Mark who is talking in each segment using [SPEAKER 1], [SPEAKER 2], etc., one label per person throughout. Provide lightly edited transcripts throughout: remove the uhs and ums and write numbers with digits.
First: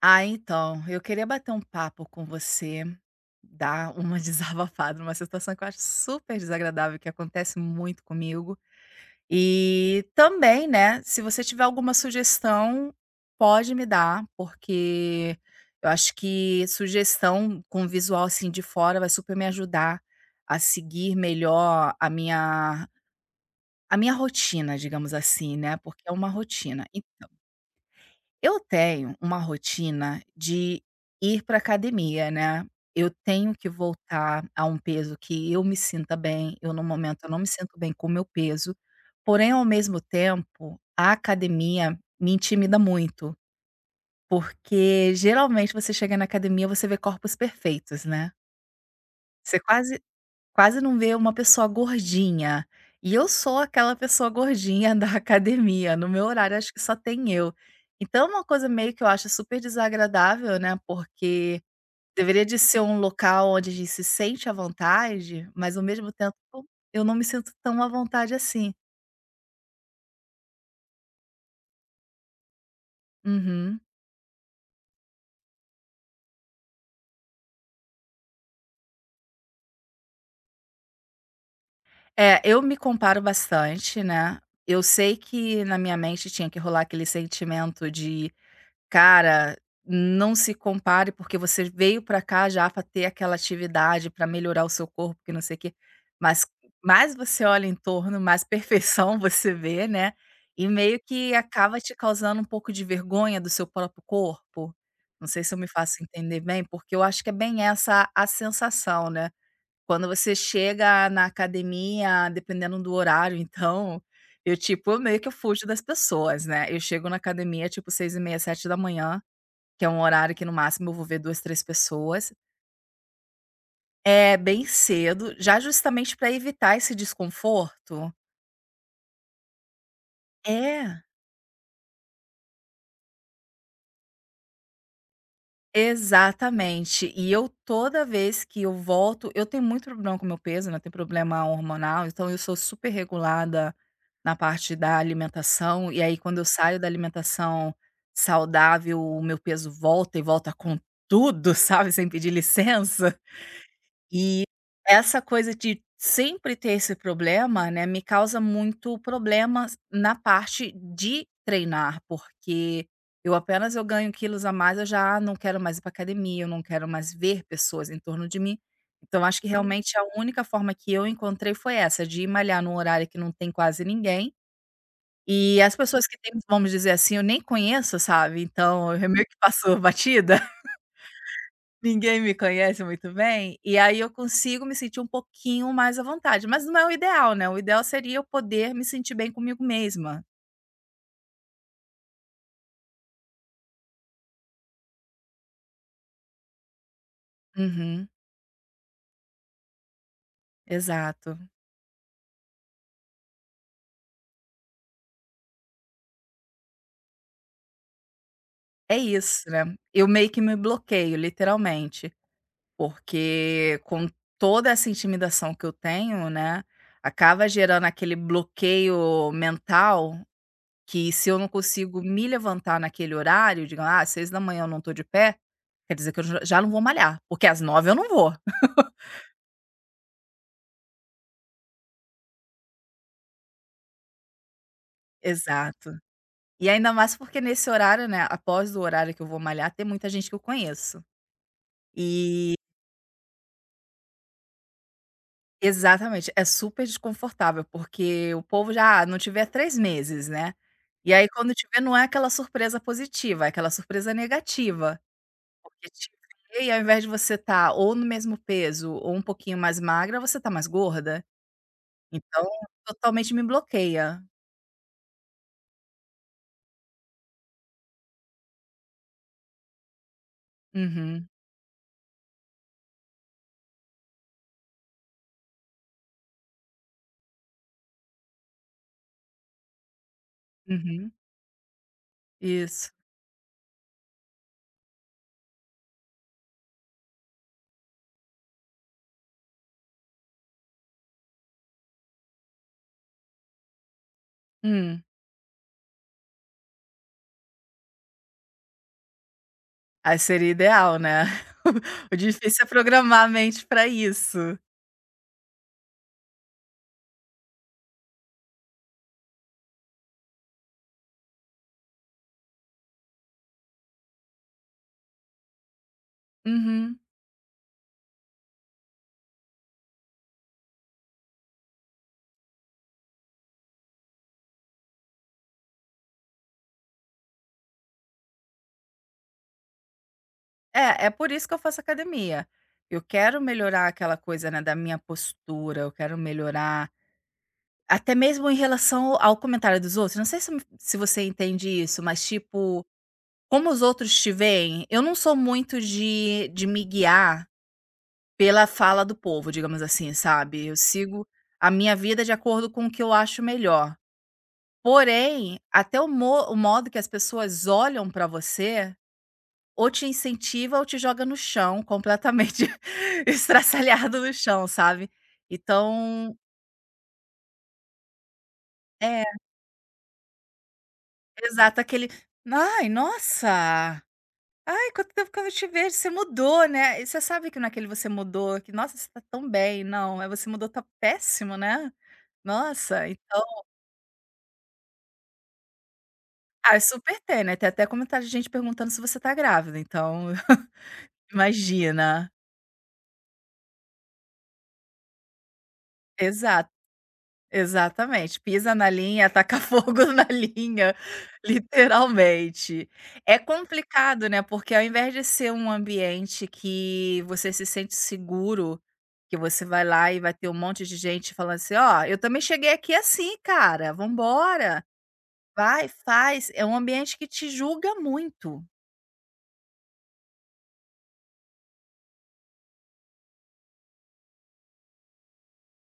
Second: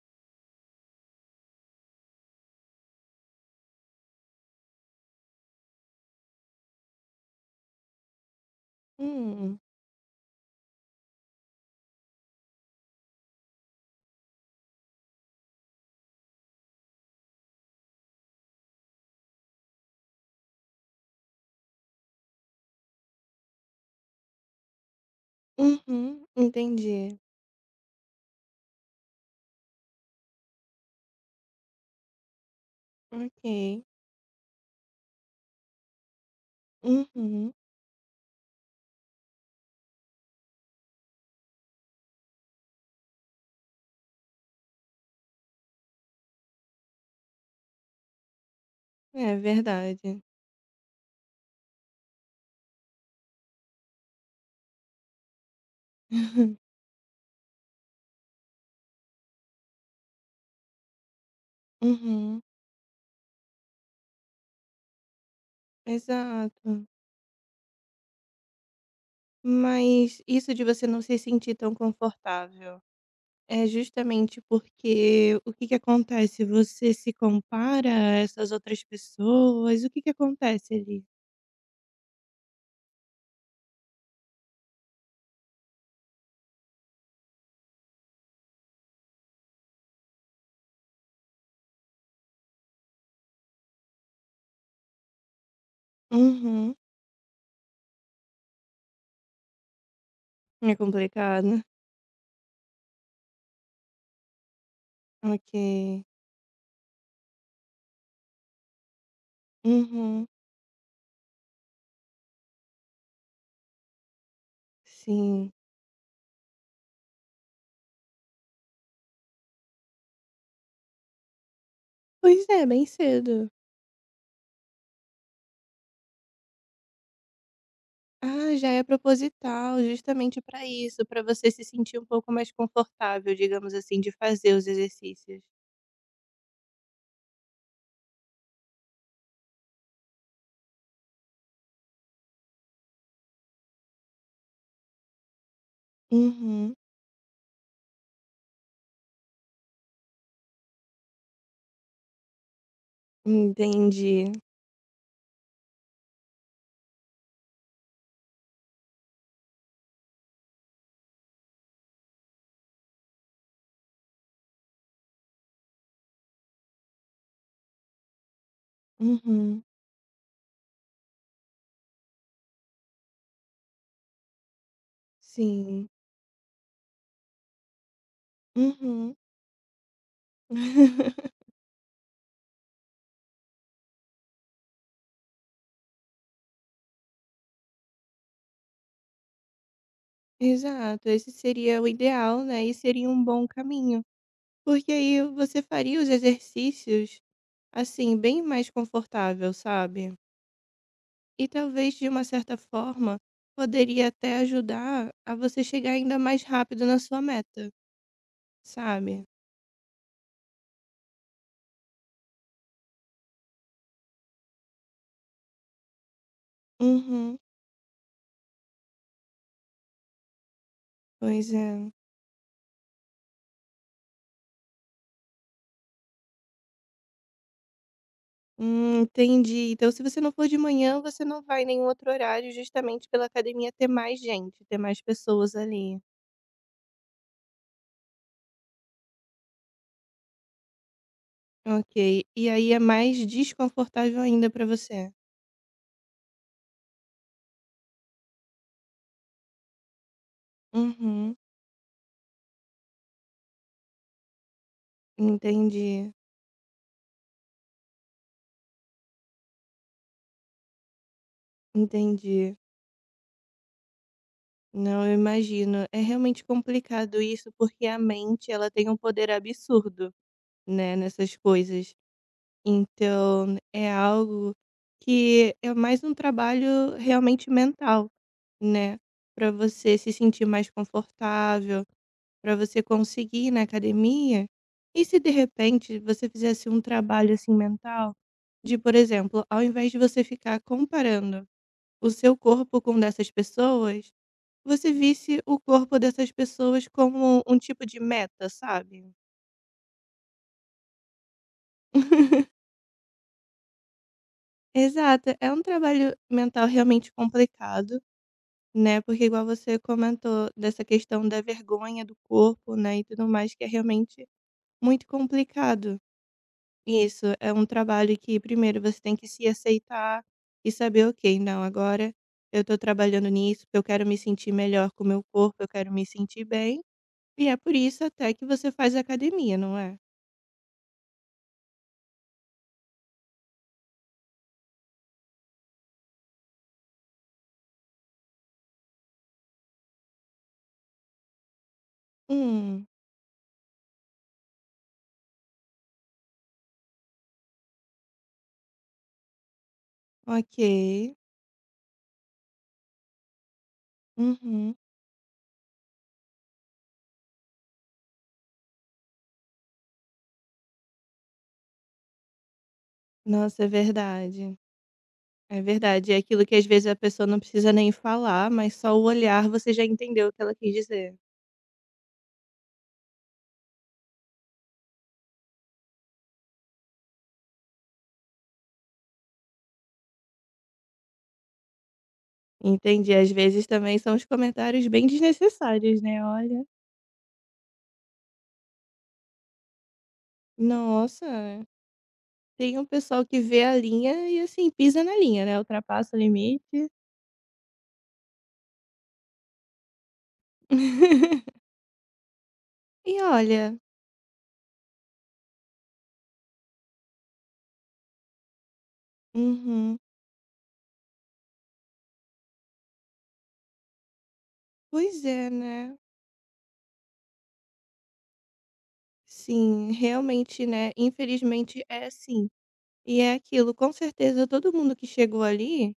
[SPEAKER 1] Ah, então, eu queria bater um papo com você, dar uma desabafada numa situação que eu acho super desagradável, que acontece muito comigo.
[SPEAKER 2] Hum,
[SPEAKER 1] E também, né, se você tiver alguma sugestão, pode me dar, porque eu acho que sugestão com visual assim de fora vai super me ajudar a seguir melhor a minha rotina, digamos assim, né, porque é
[SPEAKER 2] uhum,
[SPEAKER 1] uma rotina.
[SPEAKER 2] entendi.
[SPEAKER 1] Eu tenho uma rotina de ir para academia, né. Eu tenho que
[SPEAKER 2] Ok,
[SPEAKER 1] voltar a um peso que eu me sinta bem, eu no momento eu não me
[SPEAKER 2] uhum,
[SPEAKER 1] sinto bem com o meu peso, porém ao mesmo tempo, a academia me intimida muito, porque geralmente você chega na academia, você vê corpos perfeitos, né.
[SPEAKER 2] é
[SPEAKER 1] Você quase
[SPEAKER 2] verdade.
[SPEAKER 1] Quase não vê uma pessoa gordinha. E eu sou aquela pessoa gordinha da academia, no meu horário acho que só tem eu. Então é uma coisa meio que eu acho super desagradável, né, porque
[SPEAKER 2] Uhum,
[SPEAKER 1] deveria de ser um local onde a gente se sente à vontade, mas ao mesmo tempo
[SPEAKER 2] exato.
[SPEAKER 1] eu não me sinto tão à vontade assim.
[SPEAKER 2] Mas isso de você não se sentir tão confortável é
[SPEAKER 1] Uhum.
[SPEAKER 2] justamente porque o que que acontece? Você se compara a essas outras pessoas? O que que acontece ali?
[SPEAKER 1] É, eu me comparo bastante, né. Eu sei que na minha mente tinha que rolar aquele sentimento de: "Cara, não se compare, porque você veio pra cá já pra ter aquela atividade, pra melhorar o seu corpo, que não sei o quê". Mas
[SPEAKER 2] Uhum,
[SPEAKER 1] mais você olha em torno, mais perfeição você vê, né, e
[SPEAKER 2] é
[SPEAKER 1] meio que
[SPEAKER 2] complicado.
[SPEAKER 1] acaba te causando um pouco de vergonha do seu próprio corpo. Não sei
[SPEAKER 2] Ok,
[SPEAKER 1] se eu me faço entender bem, porque eu acho que é bem essa a sensação, né. Quando
[SPEAKER 2] uhum,
[SPEAKER 1] você chega na academia, dependendo do horário então, eu tipo, meio que eu
[SPEAKER 2] sim.
[SPEAKER 1] fujo das pessoas, né. Eu chego na academia tipo 6:30, 7 da manhã, que é um horário que no máximo eu vou ver 2, 3 pessoas.
[SPEAKER 2] Pois é, bem cedo.
[SPEAKER 1] É bem cedo, já justamente para evitar esse desconforto.
[SPEAKER 2] Ah, já é proposital, justamente para
[SPEAKER 1] É,
[SPEAKER 2] isso, para você se sentir um pouco mais confortável, digamos assim, de fazer os exercícios.
[SPEAKER 1] exatamente. E eu toda vez que eu volto eu tenho muito problema com meu peso, né, eu tenho problema hormonal, então eu sou super regulada na parte da alimentação, e aí quando eu
[SPEAKER 2] Uhum,
[SPEAKER 1] saio da alimentação saudável, o meu peso volta e volta com tudo, sabe, sem pedir licença.
[SPEAKER 2] entendi.
[SPEAKER 1] E essa coisa de sempre ter esse problema, né, me causa muito problema na parte de treinar, porque eu apenas eu ganho quilos a mais, eu já não quero mais ir para academia, eu não quero mais ver pessoas em torno de mim. Então acho que
[SPEAKER 2] Uhum,
[SPEAKER 1] realmente a única forma que eu encontrei foi essa, de ir malhar num horário que não tem quase ninguém, e as
[SPEAKER 2] sim.
[SPEAKER 1] pessoas que têm, vamos dizer assim, eu nem conheço, sabe, então eu
[SPEAKER 2] Uhum.
[SPEAKER 1] meio que passo batida, ninguém me conhece muito bem, e aí eu consigo me sentir um pouquinho mais à vontade, mas não é o ideal, né, o ideal seria eu poder me sentir bem comigo mesma.
[SPEAKER 2] Exato, esse seria o ideal, né, e seria um bom caminho. Porque aí você faria os exercícios,
[SPEAKER 1] Uhum,
[SPEAKER 2] assim, bem mais confortável, sabe.
[SPEAKER 1] exato.
[SPEAKER 2] E talvez, de uma certa forma, poderia até ajudar a você chegar ainda mais rápido na sua meta.
[SPEAKER 1] É
[SPEAKER 2] Sabe?
[SPEAKER 1] isso, né, eu meio que me bloqueio, literalmente, porque com toda essa intimidação que eu tenho, né,
[SPEAKER 2] Uhum.
[SPEAKER 1] acaba gerando aquele bloqueio mental que, se eu não
[SPEAKER 2] Pois é.
[SPEAKER 1] consigo me levantar naquele horário, digo: "Ah, às 6 da manhã eu não estou de pé", quer dizer que eu já não vou malhar, porque às 9 eu não vou.
[SPEAKER 2] Entendi. Então se você não for de manhã, você não vai em nenhum outro horário, justamente pela academia ter mais gente, ter mais pessoas
[SPEAKER 1] Exato.
[SPEAKER 2] ali.
[SPEAKER 1] E ainda mais porque nesse horário, né, após o horário que eu vou malhar, tem muita gente que eu conheço.
[SPEAKER 2] Ok. E
[SPEAKER 1] E
[SPEAKER 2] aí é mais desconfortável ainda pra você.
[SPEAKER 1] exatamente, é super desconfortável, porque o povo já: "Ah, não tiver 3 meses", né. E aí
[SPEAKER 2] Uhum.
[SPEAKER 1] quando tiver, não é aquela surpresa positiva, é aquela surpresa negativa, porque te
[SPEAKER 2] Entendi,
[SPEAKER 1] vê e, ao invés de você estar ou no mesmo peso ou um pouquinho mais magra, você está mais gorda. Então,
[SPEAKER 2] entendi.
[SPEAKER 1] totalmente me bloqueia.
[SPEAKER 2] Não, eu imagino. É realmente complicado isso, porque a mente, ela tem um poder absurdo, né,
[SPEAKER 1] Uhum,
[SPEAKER 2] nessas coisas. Então, é algo que é mais um trabalho realmente mental, né, para você se sentir mais
[SPEAKER 1] uhum.
[SPEAKER 2] confortável, para você
[SPEAKER 1] Isso.
[SPEAKER 2] conseguir ir na academia. E se de repente você fizesse um trabalho, assim, mental, de, por exemplo, ao invés de você ficar comparando o seu corpo com o dessas pessoas, você
[SPEAKER 1] Hum.
[SPEAKER 2] visse o corpo dessas pessoas como um tipo de meta, sabe?
[SPEAKER 1] Aí seria ideal, né. O difícil é programar a mente para isso.
[SPEAKER 2] Exato, é um trabalho mental realmente complicado. Né, porque igual você comentou dessa questão da vergonha do corpo, né, e tudo mais, que é realmente muito complicado.
[SPEAKER 1] Uhum.
[SPEAKER 2] Isso, é um trabalho que primeiro você tem que se aceitar e saber: "Ok, não, agora eu tô trabalhando nisso, porque eu quero me sentir melhor com o meu corpo, eu quero me sentir bem, e é por isso até que você faz academia, não é?".
[SPEAKER 1] É, é por isso que eu faço academia. Eu quero melhorar aquela coisa, né, da minha postura, eu quero melhorar até mesmo em relação ao comentário dos outros, não sei se você entende isso, mas tipo,
[SPEAKER 2] "Hum,
[SPEAKER 1] como os outros te veem, eu não sou muito de me guiar pela fala do povo, digamos assim, sabe. Eu
[SPEAKER 2] ok.
[SPEAKER 1] sigo a minha vida de acordo com o que eu acho melhor.
[SPEAKER 2] Uhum.
[SPEAKER 1] Porém, até o modo que as pessoas olham pra você, ou te incentiva ou te joga no chão, completamente
[SPEAKER 2] Nossa, é
[SPEAKER 1] estraçalhado no
[SPEAKER 2] verdade".
[SPEAKER 1] chão, sabe.
[SPEAKER 2] É verdade, é
[SPEAKER 1] Então
[SPEAKER 2] aquilo que às vezes a pessoa não precisa nem falar, mas só o
[SPEAKER 1] é,
[SPEAKER 2] olhar você já entendeu o que ela quis dizer.
[SPEAKER 1] exato, aquele: "Ai, nossa! Ai, quanto tempo que eu não te vejo, você mudou, né". E você sabe que não é aquele "você mudou" que "Nossa, você tá tão bem". Não, é: "Você mudou, tá péssimo, né". Nossa,
[SPEAKER 2] Entendi, às
[SPEAKER 1] então.
[SPEAKER 2] vezes também são os comentários bem desnecessários, né, olha.
[SPEAKER 1] Ah, super tem, né, tem até comentário de gente perguntando se você tá grávida, então
[SPEAKER 2] Nossa,
[SPEAKER 1] imagina.
[SPEAKER 2] tem um pessoal que vê a linha e assim, pisa na linha, né, ultrapassa o
[SPEAKER 1] Exato,
[SPEAKER 2] limite.
[SPEAKER 1] exatamente, pisa na linha, taca fogo na linha, literalmente.
[SPEAKER 2] E
[SPEAKER 1] É
[SPEAKER 2] olha
[SPEAKER 1] complicado, né, porque, ao invés de ser um ambiente que você se sente seguro, que você vai
[SPEAKER 2] uhum.
[SPEAKER 1] lá e vai ter um monte de gente falando assim: "Ó, eu também cheguei aqui assim, cara, vamos embora,
[SPEAKER 2] Pois é,
[SPEAKER 1] vai,
[SPEAKER 2] né.
[SPEAKER 1] faz", é um ambiente que te julga muito.
[SPEAKER 2] Sim, realmente, né, infelizmente é assim. E é aquilo, com certeza todo mundo que chegou ali,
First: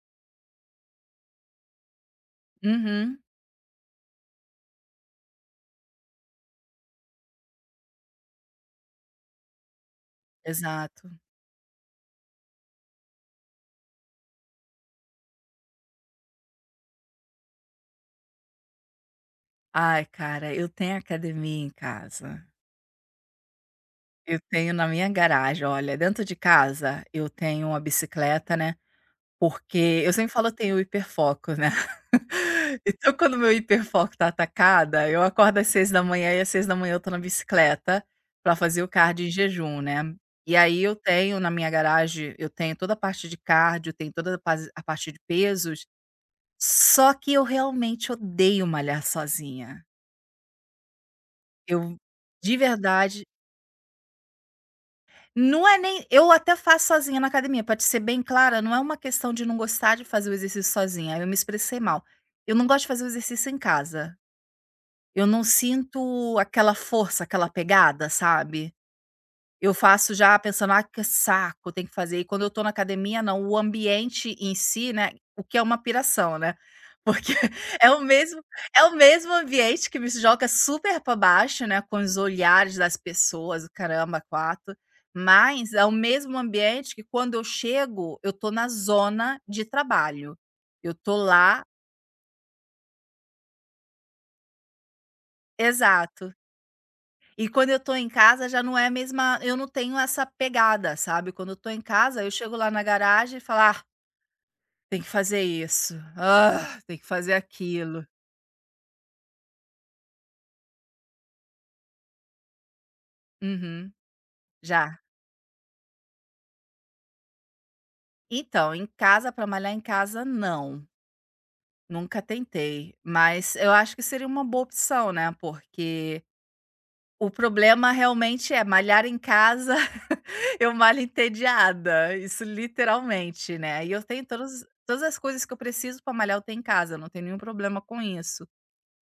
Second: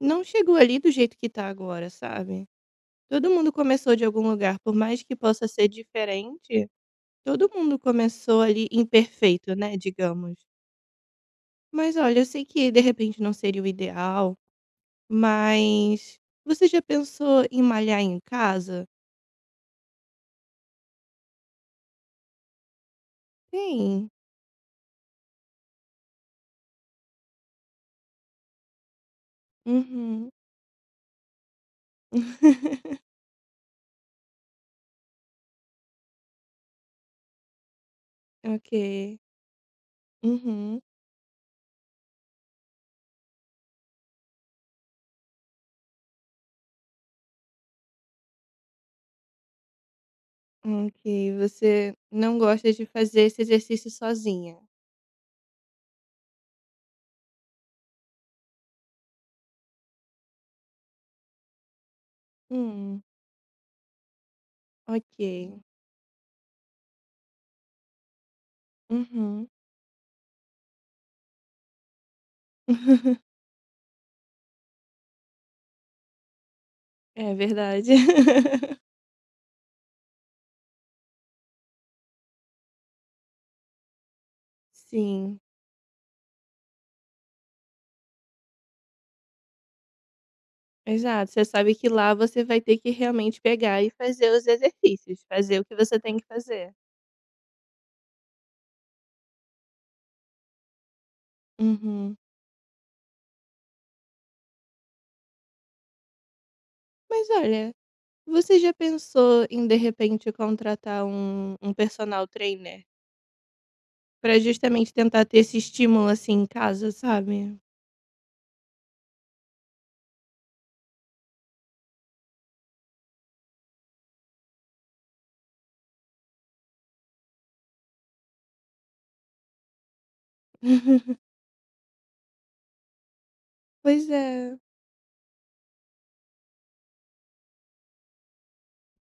[SPEAKER 2] não chegou ali do jeito que tá agora, sabe.
[SPEAKER 1] Uhum,
[SPEAKER 2] Todo mundo começou de algum lugar, por mais que possa ser diferente, todo mundo começou ali imperfeito, né, digamos.
[SPEAKER 1] exato.
[SPEAKER 2] Mas olha, eu sei que de repente não seria o ideal, mas você já pensou em malhar em casa?
[SPEAKER 1] Ai, cara, eu tenho academia em casa.
[SPEAKER 2] Tem.
[SPEAKER 1] Eu tenho na minha garagem. Olha, dentro de casa eu tenho uma bicicleta, né, porque eu
[SPEAKER 2] Uhum.
[SPEAKER 1] sempre falo: "Eu tenho hiperfoco", né. Então, quando meu hiperfoco tá atacada, eu acordo às 6 da manhã, e às 6 da manhã eu tô na bicicleta pra
[SPEAKER 2] Ok.
[SPEAKER 1] fazer o cardio em jejum, né. E aí
[SPEAKER 2] Uhum.
[SPEAKER 1] eu tenho na minha garagem, eu tenho toda a parte de cardio, tenho toda a paz a parte de pesos, só que eu realmente odeio malhar sozinha.
[SPEAKER 2] Ok.
[SPEAKER 1] Eu,
[SPEAKER 2] Você não
[SPEAKER 1] de
[SPEAKER 2] gosta de fazer
[SPEAKER 1] verdade,
[SPEAKER 2] esse exercício sozinha.
[SPEAKER 1] não é nem, eu até faço sozinha na academia, pra te ser bem clara, não é uma questão de não gostar de fazer o exercício sozinha, eu me expressei mal. Eu não gosto de
[SPEAKER 2] Hum,
[SPEAKER 1] fazer o exercício em casa, eu não
[SPEAKER 2] ok.
[SPEAKER 1] sinto aquela força, aquela pegada, sabe?
[SPEAKER 2] Uhum.
[SPEAKER 1] Eu faço já pensando: "Ah, que saco, tem que fazer". E quando eu tô na academia, não, o ambiente em si, né, o que é uma piração, né, porque
[SPEAKER 2] É
[SPEAKER 1] é
[SPEAKER 2] verdade.
[SPEAKER 1] o mesmo é o mesmo ambiente que me joga super para baixo, né, com os olhares das pessoas, o caramba quatro.
[SPEAKER 2] Sim.
[SPEAKER 1] Mas é o mesmo ambiente que, quando eu chego, eu tô na zona de trabalho. Eu tô
[SPEAKER 2] Exato, você
[SPEAKER 1] lá.
[SPEAKER 2] sabe que lá você vai ter que realmente pegar e fazer os exercícios, fazer o que você tem que
[SPEAKER 1] Exato.
[SPEAKER 2] fazer.
[SPEAKER 1] E quando eu tô em casa já não é a mesma, eu não tenho essa pegada, sabe. Quando eu tô em
[SPEAKER 2] Uhum.
[SPEAKER 1] casa, eu chego lá na garagem e falo: "Ah, tem que fazer isso. Ah, tem que
[SPEAKER 2] Mas
[SPEAKER 1] fazer
[SPEAKER 2] olha,
[SPEAKER 1] aquilo".
[SPEAKER 2] você já pensou em de repente contratar um personal trainer,
[SPEAKER 1] Uhum.
[SPEAKER 2] pra justamente
[SPEAKER 1] Já.
[SPEAKER 2] tentar ter esse estímulo, assim, em casa, sabe?
[SPEAKER 1] Então, em casa, para malhar em casa, não. Nunca tentei. Mas eu acho que seria uma boa opção, né? Porque o problema realmente é malhar em casa, eu malho entediada. Isso literalmente, né? E eu
[SPEAKER 2] Pois é,
[SPEAKER 1] tenho todos, todas as coisas que eu preciso para malhar, eu tenho em casa. Eu não tenho nenhum problema com isso.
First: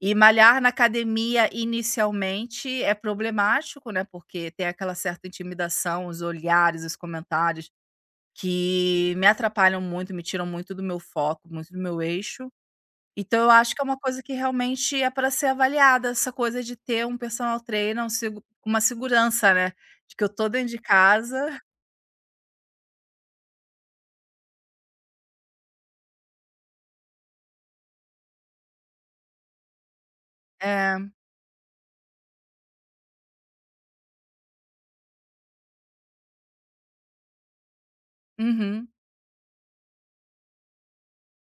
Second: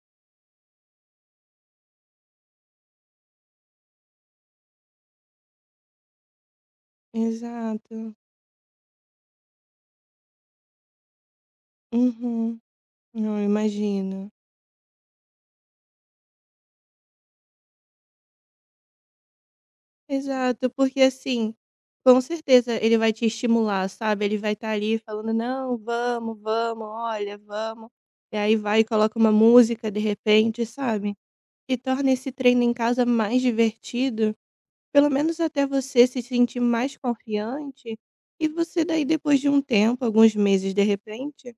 [SPEAKER 1] E malhar na academia inicialmente é problemático, né, porque tem aquela certa intimidação, os olhares, os comentários
[SPEAKER 2] exato.
[SPEAKER 1] que me atrapalham muito, me tiram muito do meu foco, muito do meu eixo.
[SPEAKER 2] Uhum. Não,
[SPEAKER 1] Então
[SPEAKER 2] eu
[SPEAKER 1] eu acho que é uma coisa
[SPEAKER 2] imagino.
[SPEAKER 1] que realmente é para ser avaliada, essa coisa de ter um personal trainer, um segu uma segurança, né, de que eu tô dentro
[SPEAKER 2] Exato,
[SPEAKER 1] de
[SPEAKER 2] porque assim,
[SPEAKER 1] casa.
[SPEAKER 2] com certeza ele vai te estimular, sabe, ele vai estar ali falando: "Não, vamos, vamos, olha, vamos", e aí vai e coloca uma música de repente,
[SPEAKER 1] É.
[SPEAKER 2] sabe, e torna esse treino em casa mais divertido, pelo menos até você se sentir mais confiante, e você
[SPEAKER 1] Uhum.
[SPEAKER 2] daí depois de um tempo, alguns meses de repente,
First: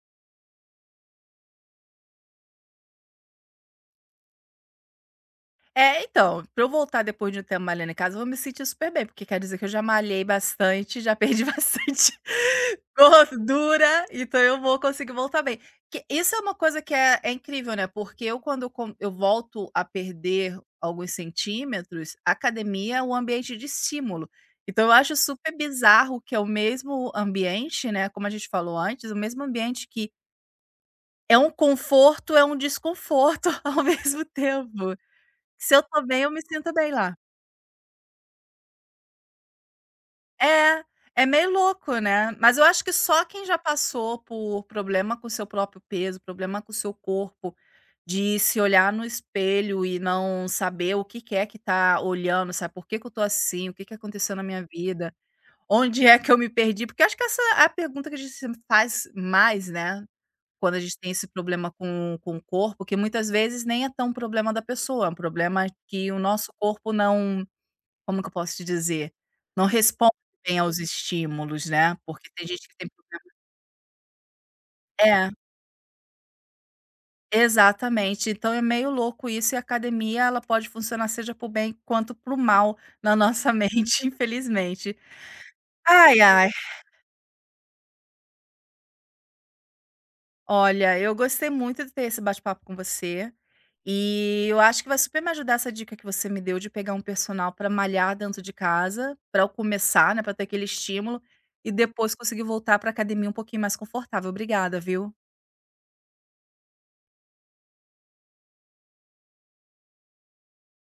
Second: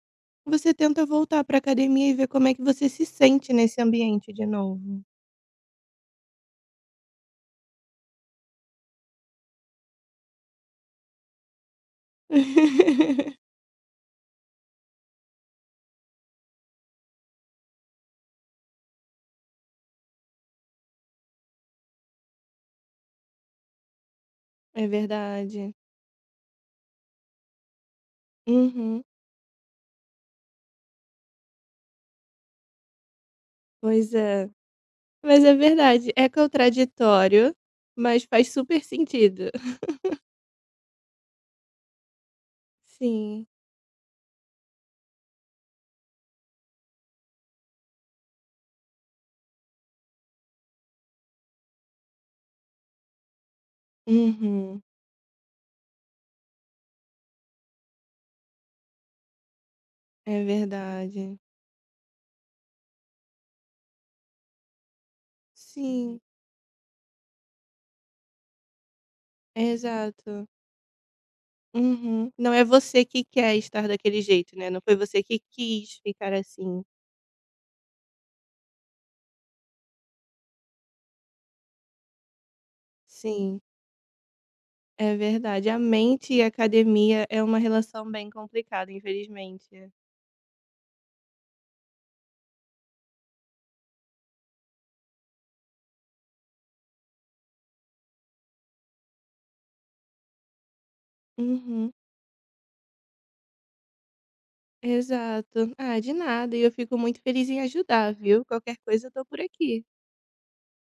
[SPEAKER 2] você tenta voltar para academia e ver como é que você se sente nesse ambiente de novo.
[SPEAKER 1] É, então, pra eu voltar depois de um tempo malhando em casa, eu vou me sentir super bem, porque quer dizer que eu já malhei bastante, já perdi bastante gordura, então eu vou conseguir voltar bem. Que isso é uma coisa que é incrível, né? Porque eu, quando eu volto a perder alguns centímetros, a academia é um ambiente de estímulo. Então
[SPEAKER 2] É
[SPEAKER 1] eu acho super
[SPEAKER 2] verdade.
[SPEAKER 1] bizarro que é o mesmo ambiente, né? Como a gente falou
[SPEAKER 2] Uhum.
[SPEAKER 1] antes, o mesmo ambiente que é um conforto, é um desconforto ao
[SPEAKER 2] Pois
[SPEAKER 1] mesmo
[SPEAKER 2] é.
[SPEAKER 1] tempo.
[SPEAKER 2] Mas é
[SPEAKER 1] Se eu tô
[SPEAKER 2] verdade,
[SPEAKER 1] bem,
[SPEAKER 2] é
[SPEAKER 1] eu me sinto bem lá.
[SPEAKER 2] contraditório, mas faz super sentido.
[SPEAKER 1] É, é meio louco, né. Mas eu acho que só quem
[SPEAKER 2] Sim.
[SPEAKER 1] já passou por problema com o seu próprio peso, problema com o seu corpo, de se olhar no espelho e não saber o que que é que tá olhando, sabe, por que que eu tô assim, o que que aconteceu na minha
[SPEAKER 2] Uhum.
[SPEAKER 1] vida, onde é que eu me perdi, porque acho que essa é a pergunta que a gente sempre faz mais, né,
[SPEAKER 2] É
[SPEAKER 1] quando a gente tem esse
[SPEAKER 2] verdade.
[SPEAKER 1] problema com o corpo, que muitas vezes nem é tão problema da pessoa, é um problema que o
[SPEAKER 2] Sim,
[SPEAKER 1] nosso corpo não. Como que eu posso te dizer? Não responde
[SPEAKER 2] exato.
[SPEAKER 1] bem aos estímulos, né, porque
[SPEAKER 2] Uhum.
[SPEAKER 1] tem
[SPEAKER 2] Não é
[SPEAKER 1] gente que tem.
[SPEAKER 2] você que quer estar daquele jeito, né, não foi você
[SPEAKER 1] É,
[SPEAKER 2] que quis ficar assim.
[SPEAKER 1] exatamente. Então é meio louco isso, e a academia ela pode funcionar seja para o bem quanto para o mal na nossa
[SPEAKER 2] Sim,
[SPEAKER 1] mente, infelizmente.
[SPEAKER 2] é verdade. A
[SPEAKER 1] Ai,
[SPEAKER 2] mente e a
[SPEAKER 1] ai.
[SPEAKER 2] academia é uma relação bem complicada, infelizmente.
[SPEAKER 1] Olha, eu gostei muito de ter esse bate-papo com você, e eu acho que vai super me ajudar essa dica que você me deu de pegar um personal para malhar dentro de casa, para eu começar, né, para ter aquele estímulo, e
[SPEAKER 2] Uhum.
[SPEAKER 1] depois conseguir voltar para academia um pouquinho mais confortável. Obrigada, viu?
[SPEAKER 2] Exato. Ah, de nada, e eu fico muito feliz em ajudar, viu. Qualquer coisa eu tô por aqui.